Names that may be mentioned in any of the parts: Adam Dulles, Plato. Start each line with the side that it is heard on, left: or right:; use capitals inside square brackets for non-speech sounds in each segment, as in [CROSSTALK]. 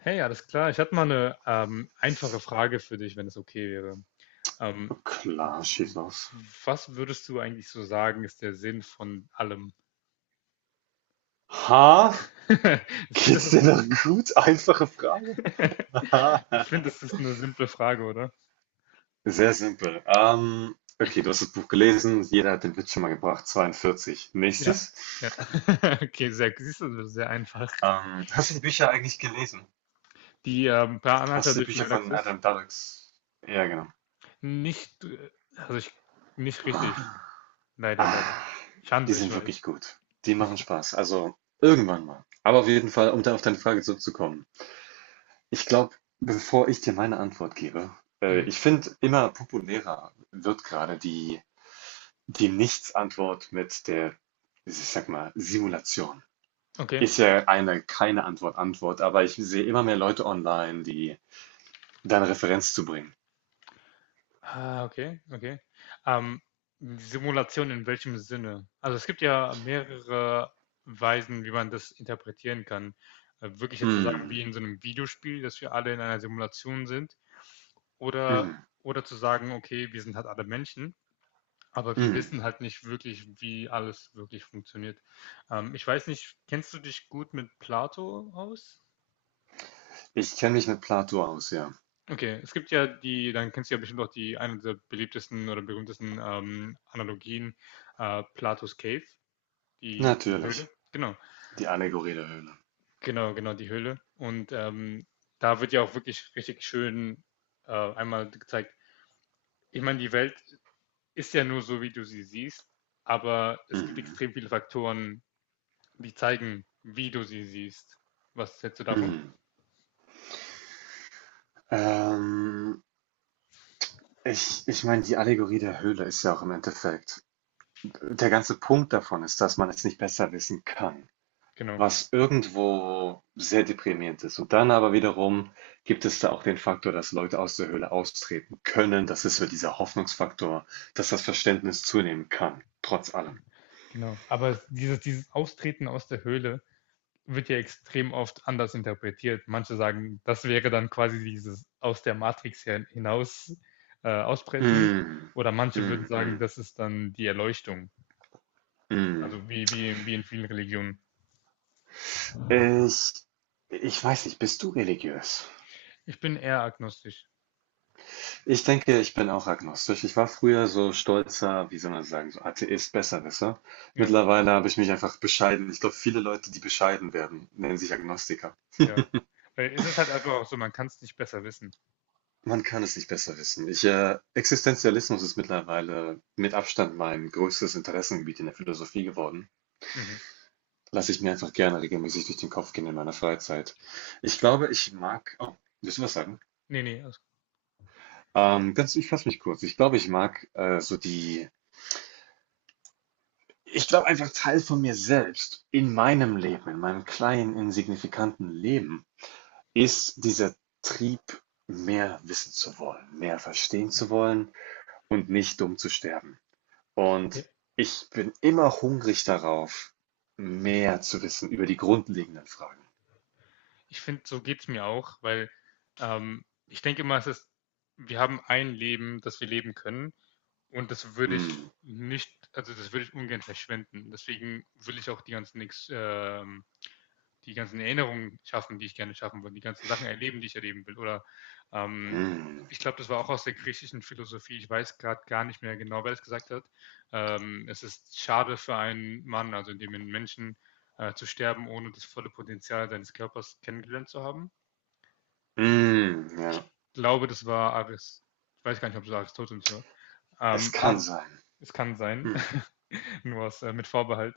left: Hey, ja, alles klar. Ich hatte mal eine einfache Frage für dich, wenn es okay wäre. Ähm,
right: Klar, schieß los.
left: was würdest du eigentlich so sagen, ist der Sinn von allem?
right: Ha?
left: [LAUGHS] Ich finde, das
right: Geht's
left: ist
right: dir
left: ein
right: noch gut? Einfache Frage.
left: [LAUGHS]
right: [LAUGHS]
left: ich finde, das ist eine simple Frage, oder?
right: Sehr simpel. Okay, du hast das Buch gelesen. Jeder hat den Witz schon mal gebracht. 42.
left: Ja.
right: Nächstes.
left: Ja. [LAUGHS] Okay, sehr, siehst du, sehr einfach.
right: Hast du die Bücher eigentlich gelesen?
left: Die Per Anhalter
right: Hast du die
left: durch die
right: Bücher von
left: Galaxis?
right: Adam Dulles? Ja, genau.
left: Nicht, also ich, nicht richtig. Leider, leider.
right: Ah, die
left: Schande, ich
right: sind wirklich
left: weiß.
right: gut. Die machen
left: [LAUGHS]
right: Spaß. Also irgendwann mal. Aber auf jeden Fall, um da auf deine Frage zurückzukommen. Ich glaube, bevor ich dir meine Antwort gebe,
left: Mhm.
right: ich finde, immer populärer wird gerade die Nichts-Antwort mit der, ich sag mal, Simulation.
left: Okay.
right: Ist ja eine keine Antwort, Antwort, aber ich sehe immer mehr Leute online, die deine Referenz zu bringen.
left: Ah, okay, okay. Ähm, Simulation in welchem Sinne? Also es gibt ja mehrere Weisen, wie man das interpretieren kann. Wirklich jetzt zu sagen,
right: Mm,
left: wie in so einem Videospiel, dass wir alle in einer Simulation sind, oder,
right: mm,
left: oder zu sagen, okay, wir sind halt alle Menschen, aber wir
right: mm.
left: wissen halt nicht wirklich, wie alles wirklich funktioniert. Ich weiß nicht, kennst du dich gut mit Plato aus?
right: Ich kenne mich mit Plato aus, ja.
left: Okay, es gibt ja die dann kennst du ja bestimmt auch die eine der beliebtesten oder berühmtesten, Analogien, Platos Cave, die die
right: Natürlich.
left: Höhle. Genau,
right: Die Allegorie der Höhle.
left: genau, genau, die Höhle. Und, da wird ja auch wirklich richtig schön, einmal gezeigt, ich meine, die Welt ist ja nur so, wie du sie siehst, aber es gibt
right: Mhm.
left: extrem viele Faktoren, die zeigen, wie du sie siehst. Was hältst du davon?
right: Mhm. Ähm, ich meine, die Allegorie der Höhle ist ja auch im Endeffekt. Der ganze Punkt davon ist, dass man es nicht besser wissen kann,
left: Genau,
right: was irgendwo sehr deprimierend ist. Und dann aber wiederum gibt es da auch den Faktor, dass Leute aus der Höhle austreten können. Das ist so dieser Hoffnungsfaktor, dass das Verständnis zunehmen kann, trotz allem.
left: genau. Aber es, dieses Austreten aus der Höhle wird ja extrem oft anders interpretiert. Manche sagen, das wäre dann quasi dieses aus der Matrix hinaus ausbrechen.
right: Mm,
left: Oder manche würden sagen,
right: mm,
left: das ist dann die Erleuchtung.
right: mm, mm.
left: Also wie in vielen Religionen.
right: Ich, ich weiß nicht, bist du religiös?
left: Ich bin eher agnostisch.
right: Ich denke, ich bin auch agnostisch. Ich war früher so stolzer, wie soll man sagen, so Atheist, Besserwisser.
left: Ja,
right: Mittlerweile habe ich mich einfach bescheiden. Ich glaube, viele Leute, die bescheiden werden, nennen sich Agnostiker.
left: ja. Weil es ist halt einfach auch so, man kann es nicht besser wissen.
right: Man kann es nicht besser wissen. Ich, Existenzialismus ist mittlerweile mit Abstand mein größtes Interessengebiet in der Philosophie geworden.
left: Mhm.
right: Lasse ich mir einfach gerne regelmäßig durch den Kopf gehen in meiner Freizeit. Ich
left: Das-
right: glaube, ich mag. Oh, willst du was sagen?
left: Nee, nee. Also,
right: Ich fasse mich kurz. Ich glaube, ich mag so die. Ich glaube einfach Teil von mir selbst in meinem Leben, in meinem kleinen, insignifikanten Leben, ist dieser Trieb, mehr wissen zu wollen, mehr verstehen zu
left: mhm.
right: wollen und nicht dumm zu sterben.
left: Ja.
right: Und ich bin immer hungrig darauf, mehr zu wissen über die grundlegenden Fragen.
left: Ich finde, so geht es mir auch, weil ich denke immer, es ist, wir haben ein Leben, das wir leben können. Und das würde ich
right: Mm,
left: nicht, also das würde ich ungern verschwenden. Deswegen will ich auch die ganzen, die ganzen Erinnerungen schaffen, die ich gerne schaffen will, die ganzen Sachen erleben, die ich erleben will. Oder ähm,
right: mm,
left: ich glaube, das war auch aus der griechischen Philosophie. Ich weiß gerade gar nicht mehr genau, wer das gesagt hat. Es ist schade für einen Mann, also in dem einen Menschen zu sterben, ohne das volle Potenzial seines Körpers kennengelernt zu haben.
right: mm, ja,
left: Ich glaube, das war Aris. Ich weiß gar nicht, ob es Aristoteles war.
right: es kann
left: Aber
right: sein.
left: es kann sein.
right: Mm,
left: [LAUGHS] [LAUGHS] nur aus, mit Vorbehalt.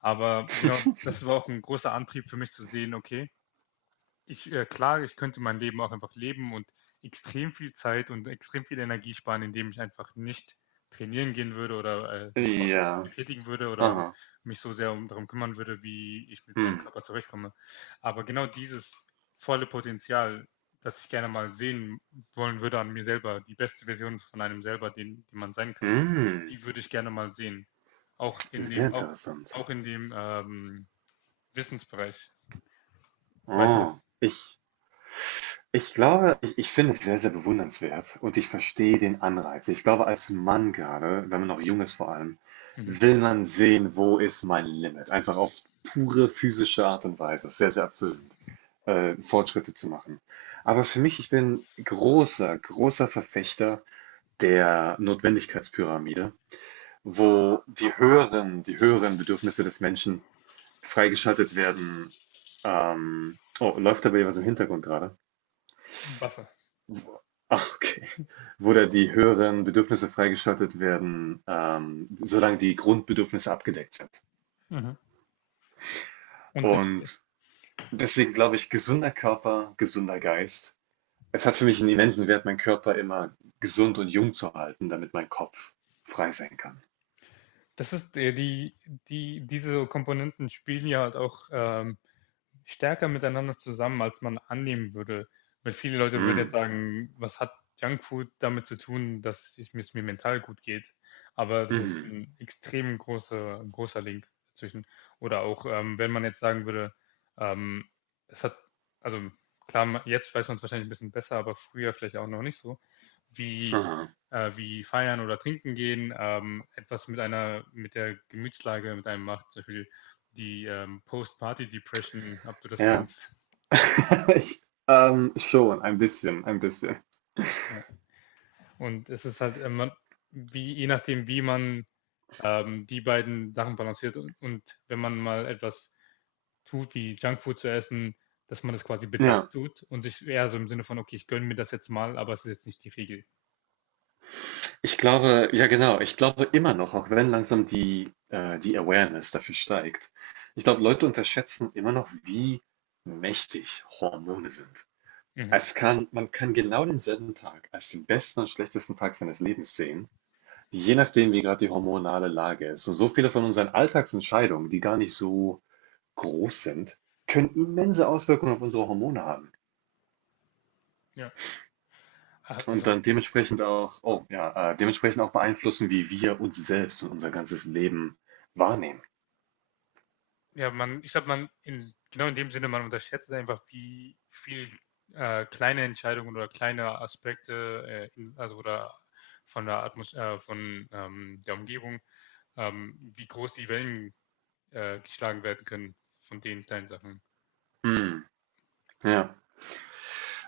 left: Aber genau, das war auch ein großer Antrieb für mich zu sehen, okay, ich, klar, ich könnte mein Leben auch einfach leben und extrem viel Zeit und extrem viel Energie sparen, indem ich einfach nicht trainieren gehen würde oder mich sportlich
right: ja,
left: betätigen würde oder
right: aha.
left: mich so sehr um, darum kümmern würde, wie ich mit meinem
right: Mm,
left: Körper zurechtkomme. Aber genau dieses volle Potenzial, das ich gerne mal sehen wollen würde an mir selber, die beste Version von einem selber, den, die man sein kann,
right: mm,
left: die würde ich gerne mal sehen. Auch in
right: sehr
left: dem, auch,
right: interessant.
left: auch in dem Wissensbereich. Weiß nicht.
right: Oh, ich. Ich glaube, ich finde es sehr, sehr bewundernswert und ich verstehe den Anreiz. Ich glaube, als Mann gerade, wenn man noch jung ist vor allem,
left: Mhm.
right: will man sehen, wo ist mein Limit? Einfach auf pure physische Art und Weise. Es ist sehr, sehr erfüllend, Fortschritte zu machen. Aber für mich, ich bin großer, großer Verfechter der Notwendigkeitspyramide, wo die höheren Bedürfnisse des Menschen freigeschaltet werden. Oh, läuft da bei dir was im Hintergrund gerade?
left: Wasser.
right: Wo- Ach, okay. Wo da die höheren Bedürfnisse freigeschaltet werden, solange die Grundbedürfnisse abgedeckt sind.
left: Mhm. Und das,
right: Und deswegen glaube ich, gesunder Körper, gesunder Geist. Es hat für
left: die-
right: mich einen immensen Wert, meinen Körper immer gesund und jung zu halten, damit mein Kopf frei sein kann.
left: das ist die, die, diese Komponenten spielen ja halt auch stärker miteinander zusammen, als man annehmen würde. Weil viele Leute würden jetzt
right: Hm,
left: sagen, was hat Junkfood damit zu tun, dass es mir mental gut geht? Aber das ist
right: mhm,
left: ein extrem großer, großer Link dazwischen. Oder auch, wenn man jetzt sagen würde, ähm, es hat, also klar, jetzt weiß man es wahrscheinlich ein bisschen besser, aber früher vielleicht auch noch nicht so, wie
right: aha.
left: wie feiern oder trinken gehen, etwas mit einer, mit der Gemütslage mit einem macht, zum Beispiel die Post-Party-Depression, ob du das
right: Ja,
left: kennst.
right: [LAUGHS] ich, schon, ein bisschen.
left: Ja. Und es ist halt, man, wie, je nachdem, wie man die beiden Sachen balanciert und wenn man mal etwas tut, wie Junkfood zu essen, dass man das quasi bedacht
right: Ja.
left: tut und sich eher so im Sinne von, okay, ich gönne mir das jetzt mal, aber es ist jetzt nicht die Regel.
right: Ich glaube, ja genau, ich glaube immer noch, auch wenn langsam die, die Awareness dafür steigt. Ich glaube, Leute unterschätzen immer noch, wie mächtig Hormone sind.
left: Mhm.
right: Es kann, man kann genau denselben Tag als den besten und schlechtesten Tag seines Lebens sehen, je nachdem, wie gerade die hormonale Lage ist. Und so viele von unseren Alltagsentscheidungen, die gar nicht so groß sind, können immense Auswirkungen auf unsere Hormone haben.
left: Ja.
right: Und
left: Also
right: dann dementsprechend auch, oh ja, dementsprechend auch beeinflussen, wie wir uns selbst und unser ganzes Leben wahrnehmen.
left: ja, man, ich glaube, man, in, genau in dem Sinne, man unterschätzt einfach, wie viel kleine Entscheidungen oder kleine Aspekte, in, also oder von der Atmos von der Umgebung, wie groß die Wellen geschlagen werden können von den kleinen Sachen.
right: Hm, ja.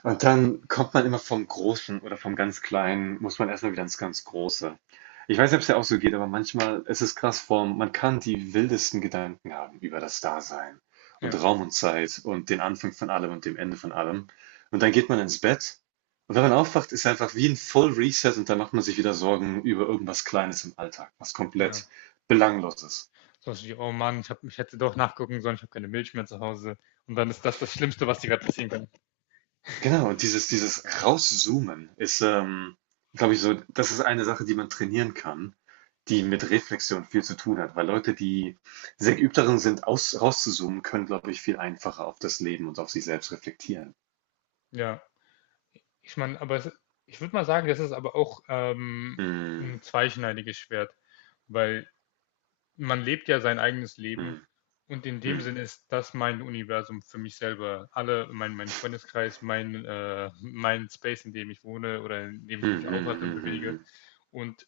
right: Und dann kommt man immer vom Großen oder vom ganz Kleinen, muss man erstmal wieder ins ganz Große. Ich weiß nicht, ob es dir auch so geht, aber manchmal ist es krass form. Man kann die wildesten Gedanken haben über das Dasein
left: Ja,
right: und Raum und Zeit und den Anfang von allem und dem Ende von allem. Und dann geht man ins Bett und wenn man aufwacht, ist einfach wie ein Full Reset und dann macht man sich wieder Sorgen über irgendwas Kleines im Alltag, was komplett
left: ja.
right: belangloses.
left: So wie, oh Mann, ich, hab, ich hätte doch nachgucken sollen, ich habe keine Milch mehr zu Hause. Und dann ist das das Schlimmste, was dir gerade passieren kann.
right: Genau, und dieses Rauszoomen ist, glaube ich, so, das ist eine Sache, die man trainieren kann, die mit Reflexion viel zu tun hat, weil Leute, die sehr geübt darin sind, rauszuzoomen, können, glaube ich, viel einfacher auf das Leben und auf sich selbst reflektieren.
left: Ja, ich meine, aber es, ich würde mal sagen, das ist aber auch
right: Mm,
left: ein zweischneidiges Schwert, weil man lebt ja sein eigenes Leben
right: mm,
left: und in dem
right: mm,
left: Sinn ist das mein Universum für mich selber. Alle, mein Freundeskreis, mein, mein Space, in dem ich wohne oder in dem
right: mm,
left: ich mich aufhalte und
right: mm,
left: bewege.
right: mm.
left: Und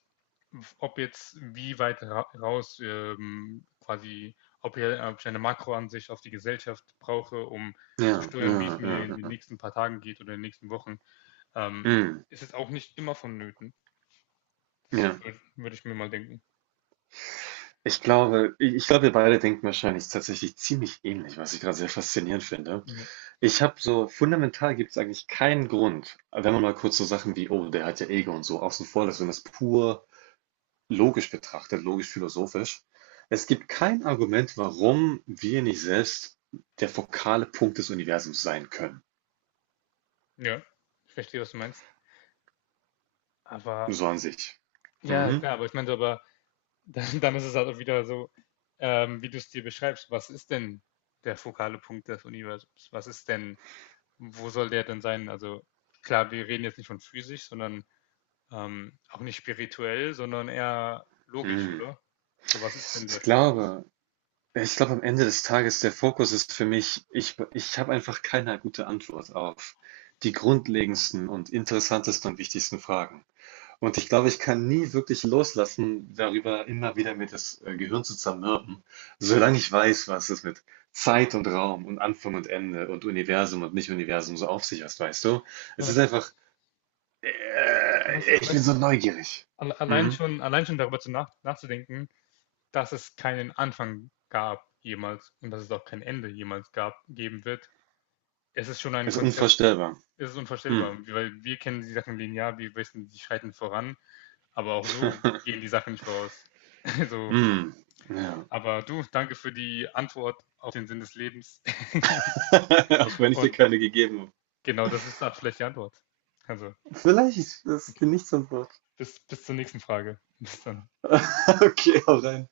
left: ob jetzt wie weit raus quasi, ob, hier, ob ich eine Makroansicht auf die Gesellschaft brauche, um zu
right: Ja,
left: steuern, wie es
right: ja,
left: mir
right: ja,
left: in den
right: ja.
left: nächsten paar Tagen geht oder in den nächsten Wochen, ähm,
right: Mm,
left: ist es auch nicht immer vonnöten. Das
right: ja.
left: würd ich mir mal denken.
right: Ich glaube, ich glaube, wir beide denken wahrscheinlich tatsächlich ziemlich ähnlich, was ich gerade sehr faszinierend finde.
left: Ja,
right: Ich habe so, fundamental gibt es eigentlich keinen Grund, wenn man mal kurz so Sachen wie, oh, der hat ja Ego und so außen vor lässt und das pur logisch betrachtet, logisch-philosophisch. Es gibt kein Argument, warum wir nicht selbst der fokale Punkt des Universums sein können.
left: Ja, ich verstehe, was du meinst. Aber
right: So an sich.
left: ja,
right: Mhm.
left: klar, aber ich meinte, aber [LAUGHS] dann, dann ist es halt auch wieder so, wie du es dir beschreibst, was ist denn der fokale Punkt des Universums? Was ist denn, wo soll der denn sein? Also klar, wir reden jetzt nicht von physisch, sondern auch nicht spirituell, sondern eher logisch,
right: Mhm.
left: oder? So, was ist denn
right: Ich
left: der Fokus?
right: glaube, ich glaube, am Ende des Tages, der Fokus ist für mich, ich habe einfach keine gute Antwort auf die grundlegendsten und interessantesten und wichtigsten Fragen. Und ich glaube, ich kann nie wirklich loslassen, darüber immer wieder mir das Gehirn zu zermürben, solange ich weiß, was es mit Zeit und Raum und Anfang und Ende und Universum und Nicht-Universum so auf sich hat, weißt du? Es
left: Ja,
right: ist einfach, ich bin
left: weißt du,
right: so neugierig. Mhm.
left: allein schon darüber zu nachzudenken, dass es keinen Anfang gab jemals und dass es auch kein Ende jemals gab, geben wird, es ist schon ein
right: Es ist
left: Konzept.
right: unvorstellbar.
left: Es ist
right: Mhm.
left: unvorstellbar, weil wir kennen die Sachen linear, wir wissen, die schreiten voran, aber auch so
right: [LAUGHS]
left: gehen die Sachen nicht voraus. [LAUGHS] Also,
right: Mhm. Ja.
left: aber du, danke für die Antwort auf den Sinn des Lebens. [LAUGHS]
right: [LAUGHS] Auch wenn ich dir
left: Und
right: keine gegeben habe.
left: genau, das ist die abschlechte Antwort. Also,
right: Vielleicht ist das dir
left: okay.
right: nicht so Wort.
left: Bis, bis zur nächsten Frage. Bis dann.
right: [LAUGHS] Okay, hau rein.